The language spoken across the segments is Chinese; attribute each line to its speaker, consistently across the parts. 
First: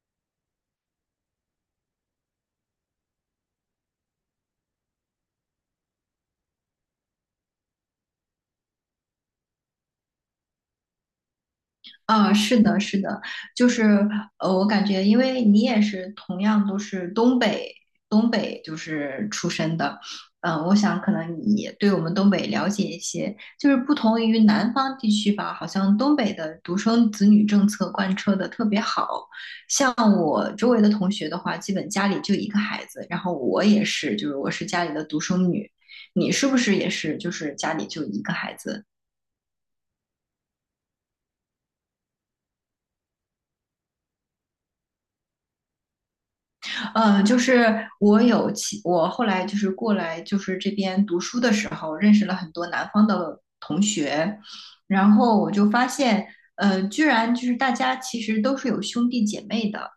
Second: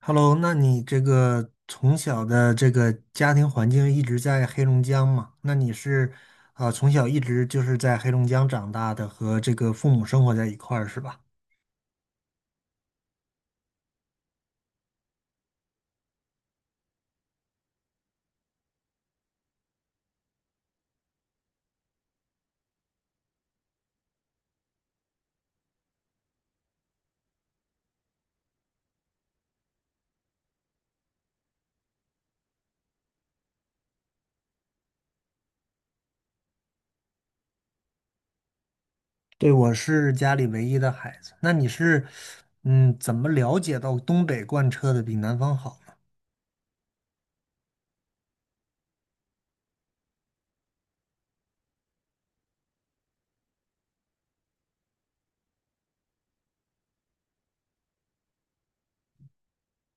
Speaker 1: Hello，那你这个从小的这个家庭环境一直在黑龙江嘛？那你是从小一直就是在黑龙江长大的，和这个父母生活在一块儿是吧？
Speaker 2: 啊，是的，是的，就是我感觉，因为你也是同样都是东北，东北就是出身的，我想可能你也对我们东北了解一些，就是不同于南方地区吧，好像东北的独生子女政策贯彻的特别好，像我周围的同学的话，基本家里就一个孩子，然后我也是，就是我是家里的独生女，你是不是也是，就是家里就一个孩子？
Speaker 1: 对，我是家里唯一的孩子。那你是嗯，怎么了解到东北贯彻的比南方好呢？
Speaker 2: 嗯，就是我有其我后来就是过来就是这边读书的时候，认识了很多南方的同学，然后我就发现，居然就是大家其实都是有兄弟姐妹的，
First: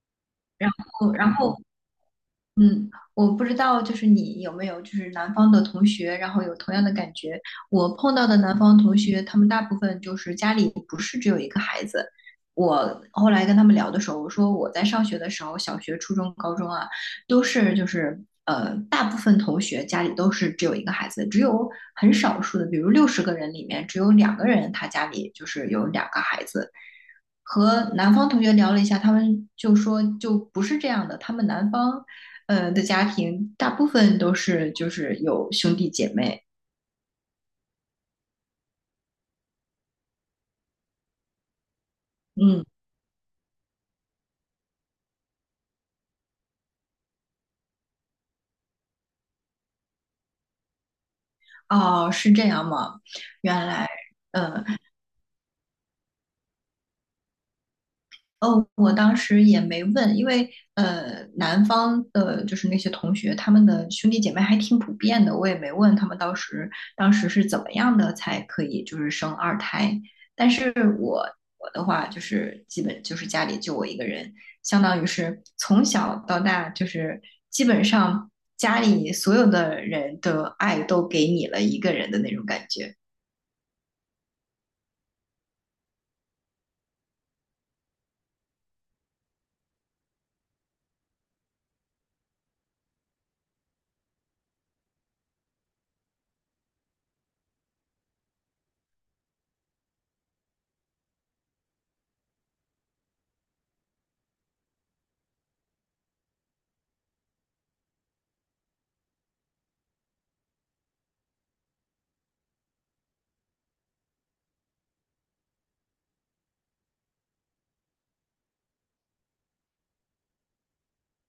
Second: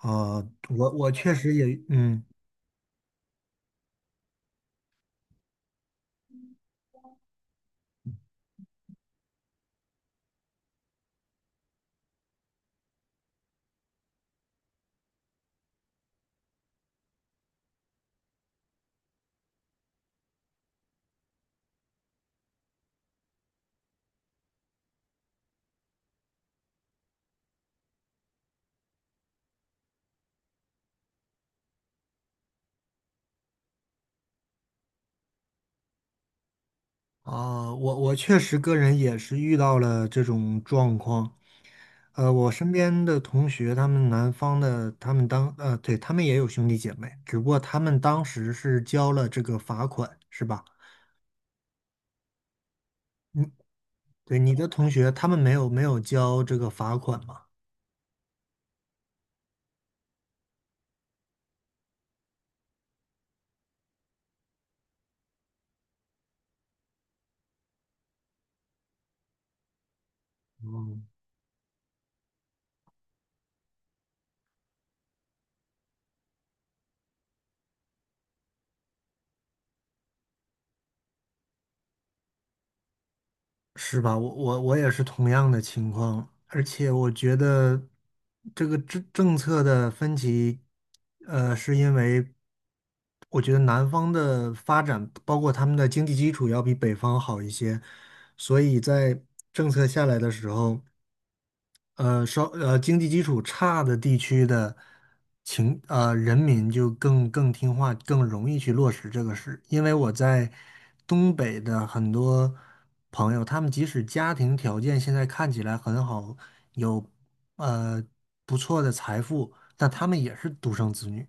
Speaker 1: 呃，
Speaker 2: 然
Speaker 1: 我我
Speaker 2: 后
Speaker 1: 确
Speaker 2: 然
Speaker 1: 实
Speaker 2: 后
Speaker 1: 也嗯
Speaker 2: 嗯，我不知道，就是你有没有就是南方的同学，然后有同样的感觉。我碰到的南方同学，他们大部分就是家里不是只有一个孩子。我后来跟他们聊的时候，我说我在上学的时候，小学、初中、高中啊，都是就是大部分同学家里都是只有一个孩子，只有很少数的，比如60个人里面只有2个人他家里就是有2个孩子。和南方同学聊了一下，他们就说就不是这样的，他们南方，呃的家庭大部分都是就是有兄弟姐妹，
Speaker 1: 我确实个人也是遇到了这种状况。呃，我
Speaker 2: 嗯，
Speaker 1: 身边的同学，他们南方的，他们当呃，对，他们也有兄弟姐妹，只不过他们当时是交了这个罚款，是吧？
Speaker 2: 哦，是这样吗？
Speaker 1: 嗯，
Speaker 2: 原来。
Speaker 1: 对，你的同学，他们没有交这个罚款吗？
Speaker 2: 哦，我当时也没问，因为南方的就是那些同学，他们的兄弟姐妹还挺普遍的，我也没问他们当时是怎么样的才可以就是生二胎。但是
Speaker 1: 哦，
Speaker 2: 我我的话就是基本就是家里就我一个人，相当于是从小到大就是基本上家里所有的人的爱都给你了一个人的那种感觉。
Speaker 1: 是吧？我也是同样的情况，而且我觉得这个政策的分歧，呃，是因为我觉得南方的发展，包括他们的经济基础要比北方好一些，所以在政策下来的时候。经济基础差的地区的人民就更听话，更容易去落实这个事。因为我在东北的很多朋友，他们即使家庭条件现在看起来很好，有呃不错的财富，但他们也是独生子女。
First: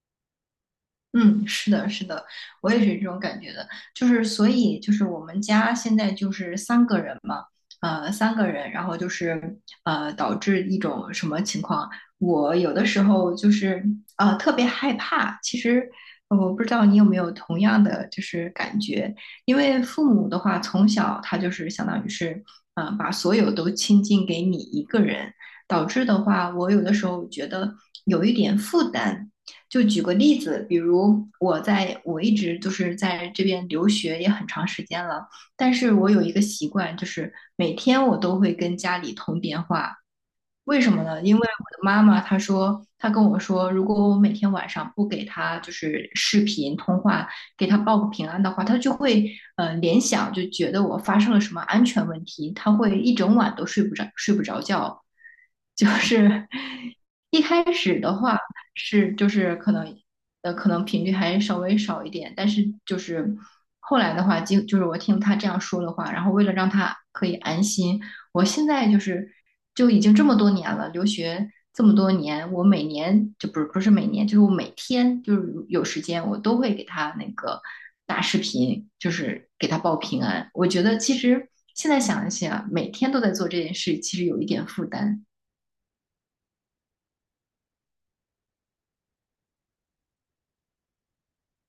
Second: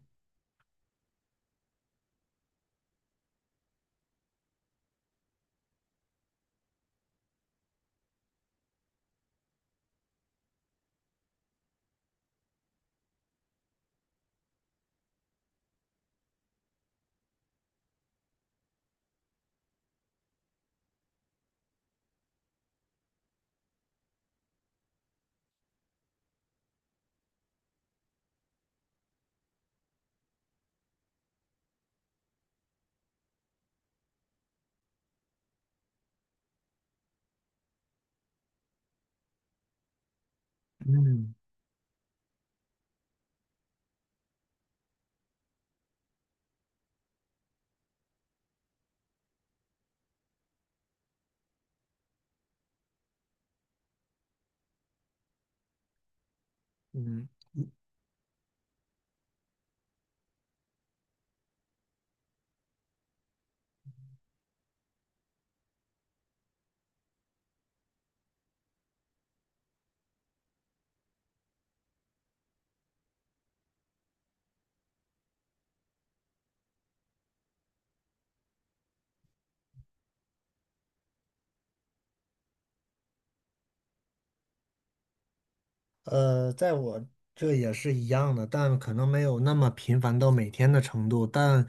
Speaker 2: 嗯，是的，是的，我也是这种感觉的。就是所以就是我们家现在就是三个人嘛，呃，三个人，然后就是导致一种什么情况？我有的时候就是特别害怕。其实我不知道你有没有同样的就是感觉，因为父母的话从小他就是相当于是把所有都倾尽给你一个人，导致的话，我有的时候觉得有一点负担。就举个例子，比如我一直就是在这边留学也很长时间了，但是我有一个习惯，就是每天我都会跟家里通电话，为什么呢？
Speaker 1: 嗯
Speaker 2: 因为我的妈妈她说，她跟我说，如果我每天晚上不给她就是视频通话，给她报个平安的话，她就会联想，就觉得我发生了什么安全问题，她会一整晚都睡不着，睡不着觉。就是
Speaker 1: 嗯，
Speaker 2: 一开始的话是就是可能频率还稍微少一点，但是就是后来的话，就是我听她这样说的话，然后为了让她可以安心。我现在就是就已经这么多年了，留学这么多年，我每年就不是每年，就是我每天就是有时间，我都会给他那个打视频，就是给他报平安。我觉得其实现在想一想，每天都在做这件事，其实有一点负担。
Speaker 1: 在我这也是一样的，但可能没有那么频繁到每天的程度。但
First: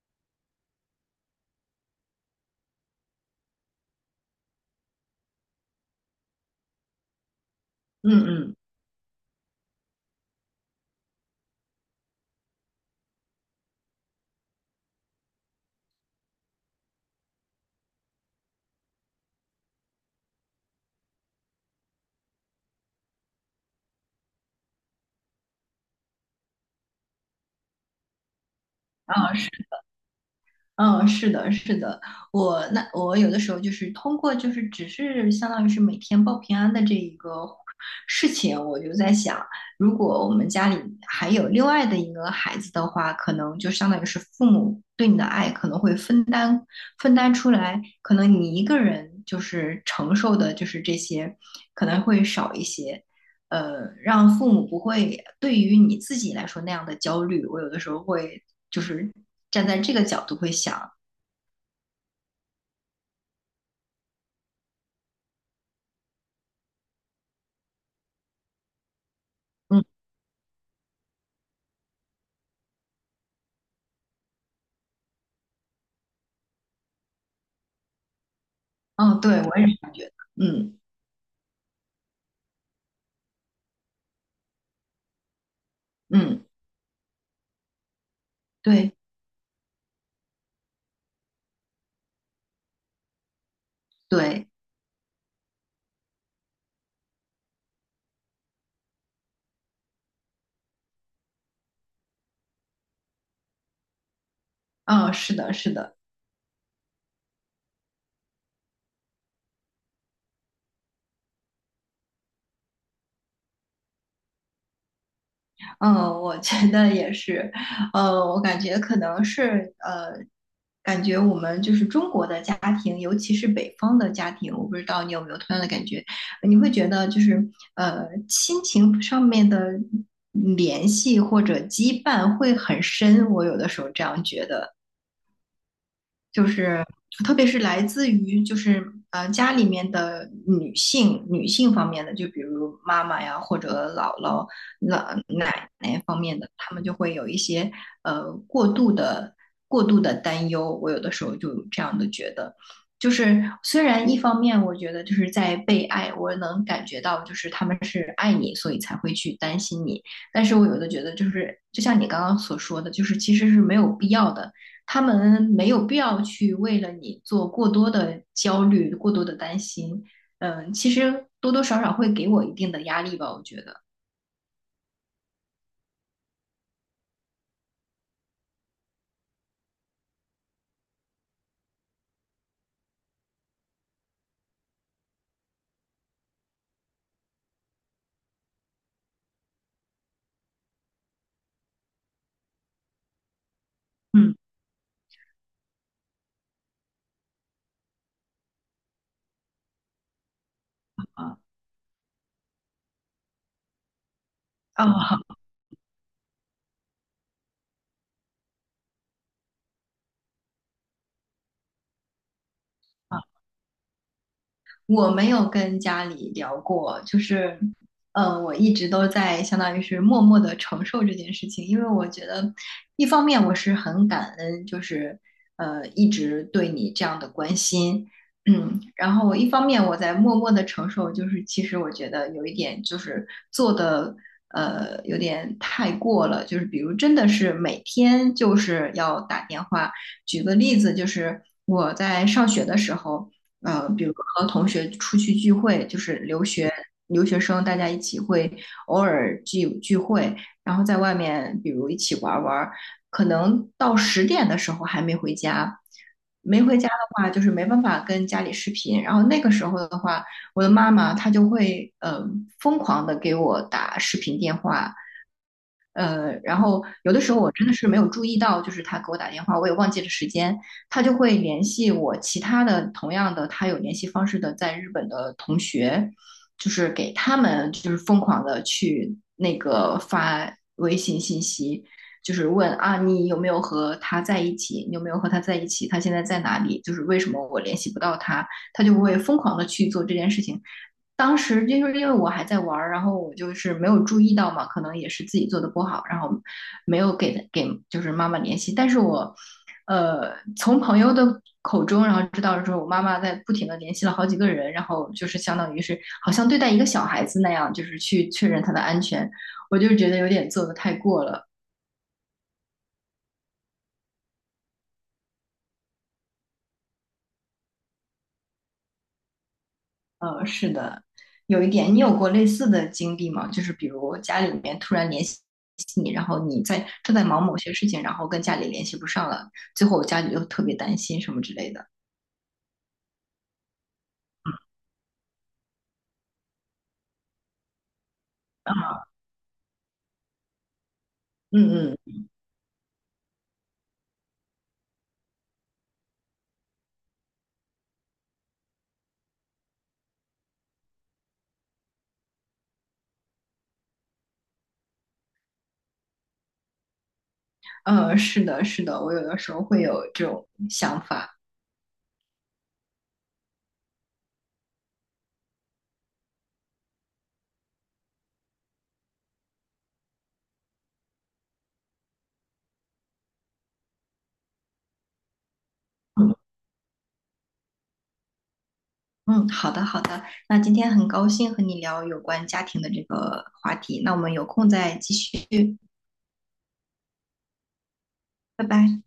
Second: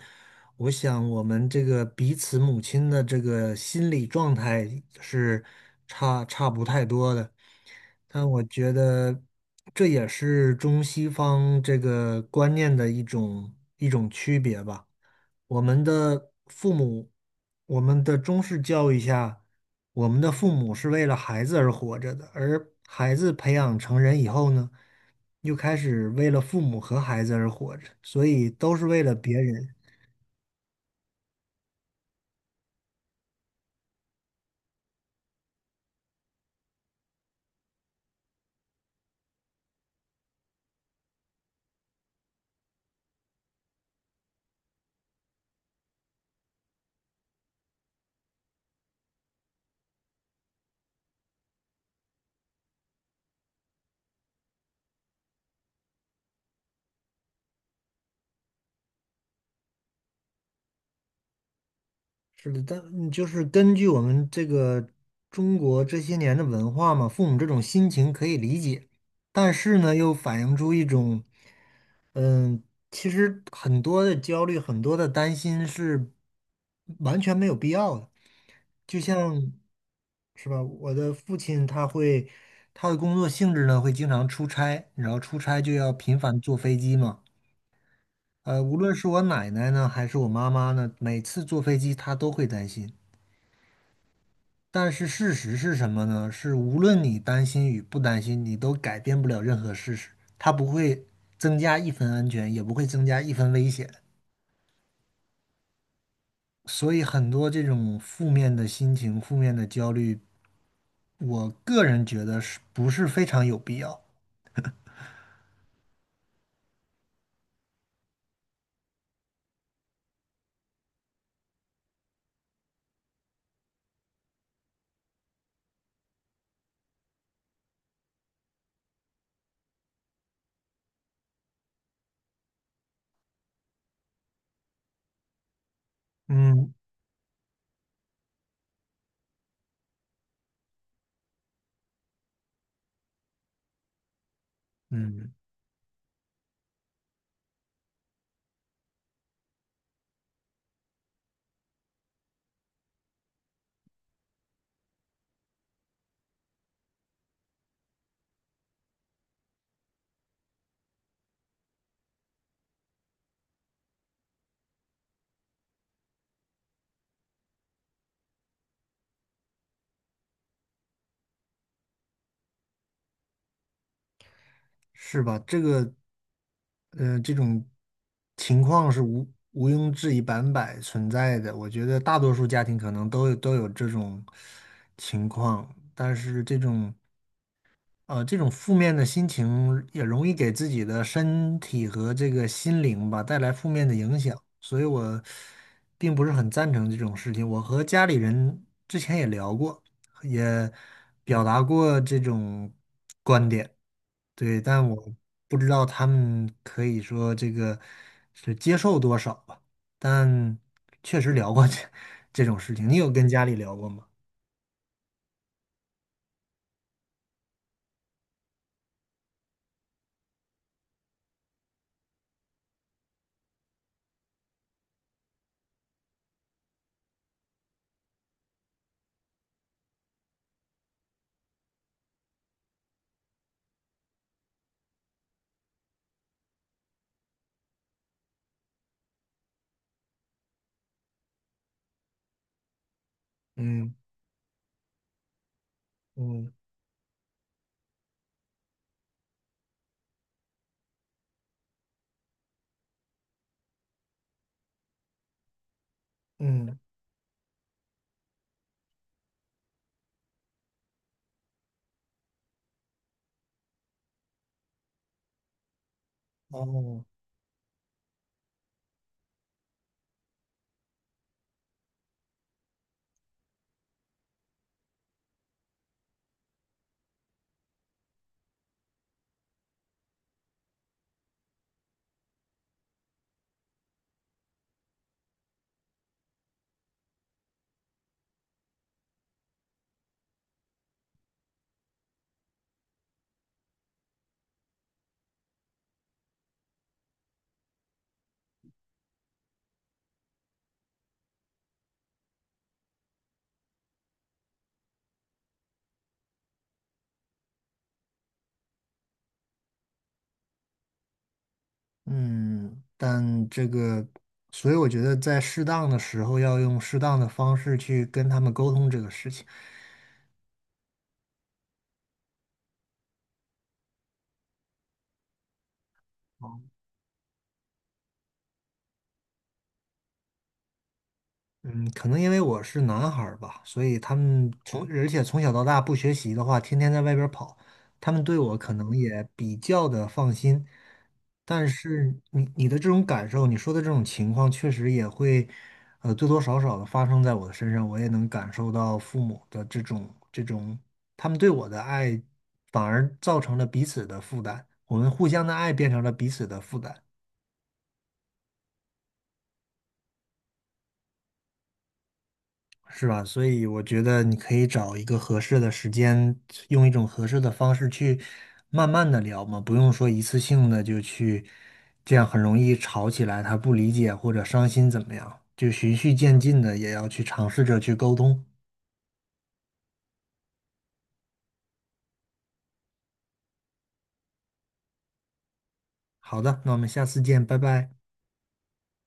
Speaker 1: 我想，我们这个彼此母亲的这个心理状态是差不太多的。
Speaker 2: 嗯
Speaker 1: 但我
Speaker 2: 嗯。
Speaker 1: 觉得这也是中西方这个观念的一种区别吧。我们的父母，我们的中式教育下。我们的父母是为了孩子而活着的，而孩子培养成人以后呢，又开始为了父母和孩子而活着，所以都是为了别人，
Speaker 2: 嗯，是的，是的，我那我有的时候就是通过就是只是相当于是每天报平安的这一个事情，我就在想，如果我们家里还有另外的一个孩子的话，可能就相当于是父母对你的爱可能会分担出来，可能你一个人就是承受的就是这些可能会少一些，呃，让父母不会对于你自己来说那样的焦虑。我有的时候会就是站在这个角度会想。
Speaker 1: 是的，但就是根据我们这个中国这些年的文化嘛，父母这种心情可以理解，但是
Speaker 2: 嗯，
Speaker 1: 呢，又反映出一种，嗯，其实很多的焦虑，很多的担心是完全没有必要的。就
Speaker 2: 哦，对，
Speaker 1: 像
Speaker 2: 我也是这样觉得。
Speaker 1: 是吧，
Speaker 2: 嗯
Speaker 1: 我的父亲他会，他的工作性质呢会经常出差，然后出差就要频繁
Speaker 2: 嗯，
Speaker 1: 坐飞机嘛。呃，无论
Speaker 2: 对
Speaker 1: 是我奶奶呢，还是我妈妈呢，每次坐飞机她都会担心。
Speaker 2: 对，
Speaker 1: 但是事实是什么呢？是无论你担心与不担心，你都改变不了任何事实，它不会增加一分安全，也不会增加一分危险。
Speaker 2: 嗯，是的，是的，
Speaker 1: 所以很多这种负面的心情、负面的焦虑，我个人觉得是不是非常有必要？
Speaker 2: 嗯，我觉得也是，我感觉可能是,感觉我们就是中国的家庭，尤其是北方的家庭，我不知道你有没有同样的感觉，你会觉得就是亲情上面的联系或者羁绊会很深，我有的时候这样觉得。就
Speaker 1: 嗯
Speaker 2: 是特别是来自于就是家里面的女性方面的，就比如妈妈呀或者姥姥、老
Speaker 1: 嗯，
Speaker 2: 奶奶方面的，他们就会有一些呃过度的过度的担忧。我有的时候就有这样的觉得，就是虽然一方面我觉得就是在被爱，我能感觉到就是他们是爱你，所以才会去担心你，但是我有的觉得就是就像你刚刚所说的，就是其实是没有必要的。他们没有必要去为了你做过多的焦虑、过多的担心。嗯，其实多多少少会给我一定的压力吧，我觉得。
Speaker 1: 是吧？这个，呃，这种情况是无毋庸置疑、百分百存在的。我觉得大多数家庭可能都有这种情况，但是这种。呃，这种负面的心情也容易给自己的身体和这个心灵吧带来负面的影
Speaker 2: 嗯
Speaker 1: 响，所以我并不是很赞成这种事情。我和家里人之前也聊过，也
Speaker 2: 啊
Speaker 1: 表达过这种观点，对，但我
Speaker 2: 啊，
Speaker 1: 不知道他们可以说这个是接受多少吧，但确实聊过这 这种事情。你有跟家里聊过吗？
Speaker 2: 我没有跟家里聊过，就是，我一直都在相当于是默默的承受这件事情，因为我觉得，一方面我是很感恩，就是一直对你这样的关心，嗯，然后我一方面我在默默的承受，就是其实我觉得有一点就是做的有点太过了，就是比如真的是每天就是要打电话，举个例子，就是我在上学的时候。
Speaker 1: 嗯
Speaker 2: 比如和同学出去聚会，就是留
Speaker 1: 嗯
Speaker 2: 学留学生，大家一起会偶尔聚聚会，然后在外面，比如一起玩玩可能到10点的时候还没回家，没
Speaker 1: 嗯，
Speaker 2: 回家的话，就是没办法跟家里视频，然后那个时候的话，我的妈妈她就会疯狂的给我打视频电话，呃，然后
Speaker 1: 哦。
Speaker 2: 有的时候我真的是没有注意到，就是他给我打电话，我也忘记了时间，他就会联系我其他的同样的他有联系方式的在日本的同学，就是给他们就是疯狂的去那个发微信信息，就是问啊你有没有和他在一起，你有没有和他在一起，他现在在哪里，就是为什么我联系不到他，他就会疯狂的去做这件事情。当时就是因为我还在玩然后我就是没有注意到嘛，可能也是自己做的不好，然后没有给就是妈妈联系。但是我，从朋友的口中，然后知道说我妈妈在不停的联系了好几个人，然后就是相当于是好像对待一个小孩子那样，就是去确认他的安全，我就觉得有点做的太过了。
Speaker 1: 嗯，但这个，所以我觉得在适当的时候要用适当的方式去跟他们沟通这个事情。
Speaker 2: 呃，是的，有一点，你有过类似的经历吗？就是比如家里面突然联系你，然后你在正在忙某些事情，然后跟家里联系不上了，最后家里又特别担心什么之类的。
Speaker 1: 嗯，可能因为我是男孩儿吧，所以他们从，哦而且从小到大不学习的话，天天在外边儿跑，他们对我可能也比较的放心。但
Speaker 2: 嗯嗯
Speaker 1: 是你的这种感受，你说的这种情况，确实也会，呃，多多少少的发生在我的身上，我也能感受到父母的这种，他们对我的爱，反而造成了彼此的负担，我们互相的爱变成了彼此的负担。
Speaker 2: 是的，是的，我有的时候会有这种想法。
Speaker 1: 是吧？所以我觉得你可以找一个合适的时间，用一种合适的方式去慢慢的聊嘛，不用说一次性的就去，这样很容易吵起来，他不理解或者伤心怎么样，就循序
Speaker 2: 嗯
Speaker 1: 渐进的也要去尝试着去沟通。
Speaker 2: 嗯，好的好的，那今天很高兴和你聊有关家庭的这个话题，那我们有空再继续，
Speaker 1: 好的，那我们下次见，拜拜。
Speaker 2: 拜拜。